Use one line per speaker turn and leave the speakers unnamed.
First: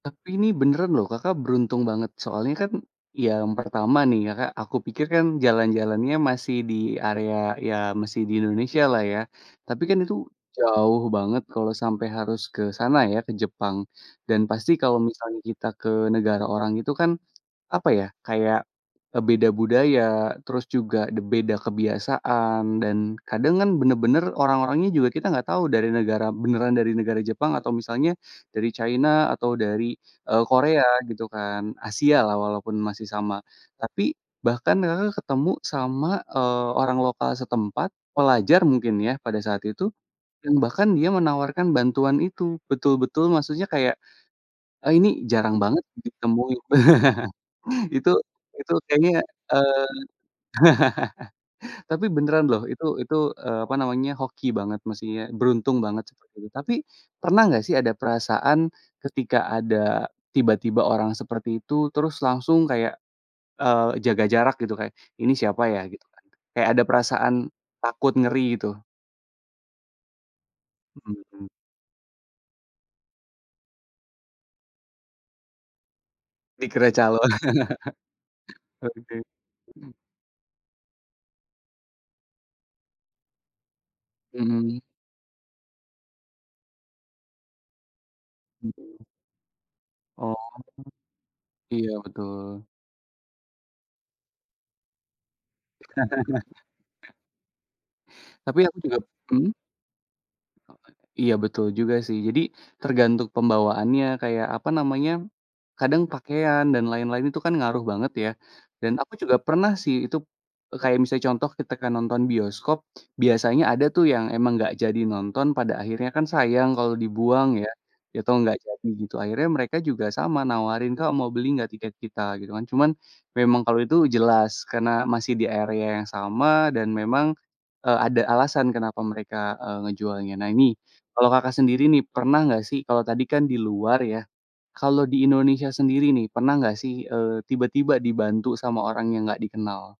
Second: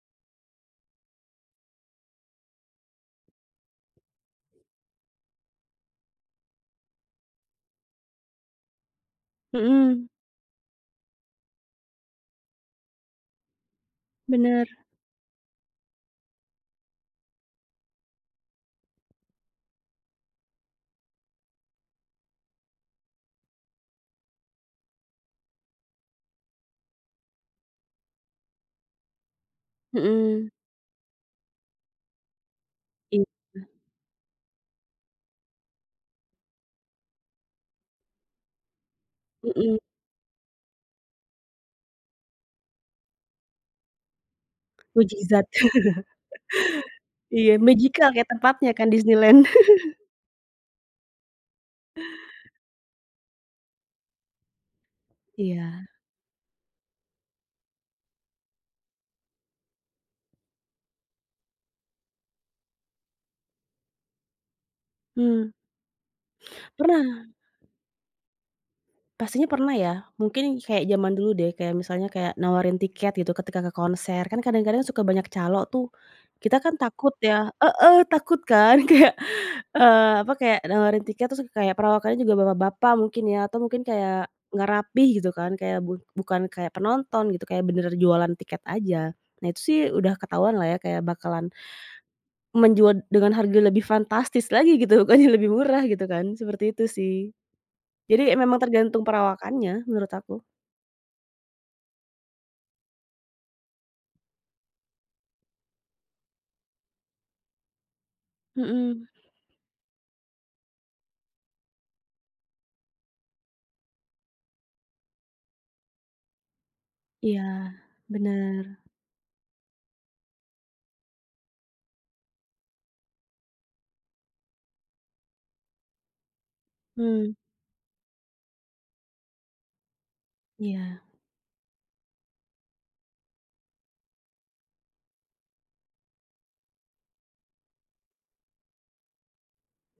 Tapi ini beneran loh, Kakak beruntung banget. Soalnya kan, yang pertama nih ya, Kak, aku pikir kan, jalan-jalannya masih di area, ya masih di Indonesia lah ya. Tapi kan
Mhm.
itu jauh banget kalau sampai harus ke sana ya, ke Jepang, dan
Benar.
pasti kalau misalnya kita ke negara orang itu kan, apa ya, kayak, e beda budaya, terus juga de beda kebiasaan, dan kadang kan benar-benar orang-orangnya juga kita nggak tahu dari negara beneran dari negara Jepang, atau misalnya dari China atau dari, e
Mhm.
Korea gitu kan, Asia lah walaupun masih
Iya.
sama. Tapi, bahkan Kakak ketemu sama, eee, orang lokal setempat, pelajar mungkin ya, pada saat
Mhm.
itu, dan bahkan dia menawarkan bantuan itu, betul-betul maksudnya kayak, e ini
Mukjizat.
jarang banget ditemui.
Iya, magical
Itu
kayak tempatnya
itu
kan,
kayaknya,
Disneyland.
eee, tapi beneran loh, itu itu, eee, apa namanya, hoki banget maksudnya, beruntung
Iya.
banget, seperti itu. Tapi, pernah nggak sih ada perasaan, ketika ada, tiba-tiba orang seperti itu, terus langsung kayak, eee, jaga jarak, gitu? Kayak, "Ini
Mmm.
siapa ya?" Gitu kan, kayak ada
Pernah.
perasaan takut ngeri, gitu?
Pastinya pernah ya, mungkin kayak jaman
Mhm
dulu
mhm.
deh, kayak misalnya kayak, nawarin tiket gitu, ketika ke konser, kan kadang-kadang suka banyak calo tuh. Kita kan,
Dikira
takut
calo.
ya heeh, takut kan kayak,
Oke, mhm.
eee, apa, kayak nawarin tiket terus kayak perawakannya juga bapak-bapak mungkin ya, atau mungkin kayak nggak
Mhm.
rapih gitu kan, kayak bu bukan kayak penonton gitu, kayak benaran jualan tiket
Mhm.
aja. Nah, itu sih udah
Oh.
ketahuanlah ya kayak bakalan,
Iya, betul.
menjual dengan harga lebih fantastis lagi gitu, bukannya lebih murah gitu kan, seperti itu sih. Jadi,
Tapi
memang
aku juga
tergantung
mhm?
perawakannya, menurut aku.
Iya, betul juga sih. Jadi, tergantung pembawaannya kayak, apa namanya, kadang pakaian dan lain-lain itu kan ngaruh banget ya, dan
Mhm.
aku juga pernah sih, itu, e kayak misalnya contoh ketika nonton bioskop, biasanya ada tuh yang emang nggak jadi nonton pada akhirnya kan sayang kalau
Iya,
dibuang ya, atau nggak
benar.
jadi gitu, akhirnya mereka juga sama nawarin, "Kak, mau beli nggak tiket kita?" Gitu kan. Cuman, memang kalau itu jelas, karena masih di area yang sama, dan
Mmm.
memang, e ada alasan kenapa mereka, e ngejualnya. Nah ini,
Iya.
kalau Kakak sendiri nih pernah nggak sih kalau tadi kan di luar ya, kalau di Indonesia sendiri nih, pernah nggak sih, eee, tiba-tiba dibantu sama orang yang nggak dikenal?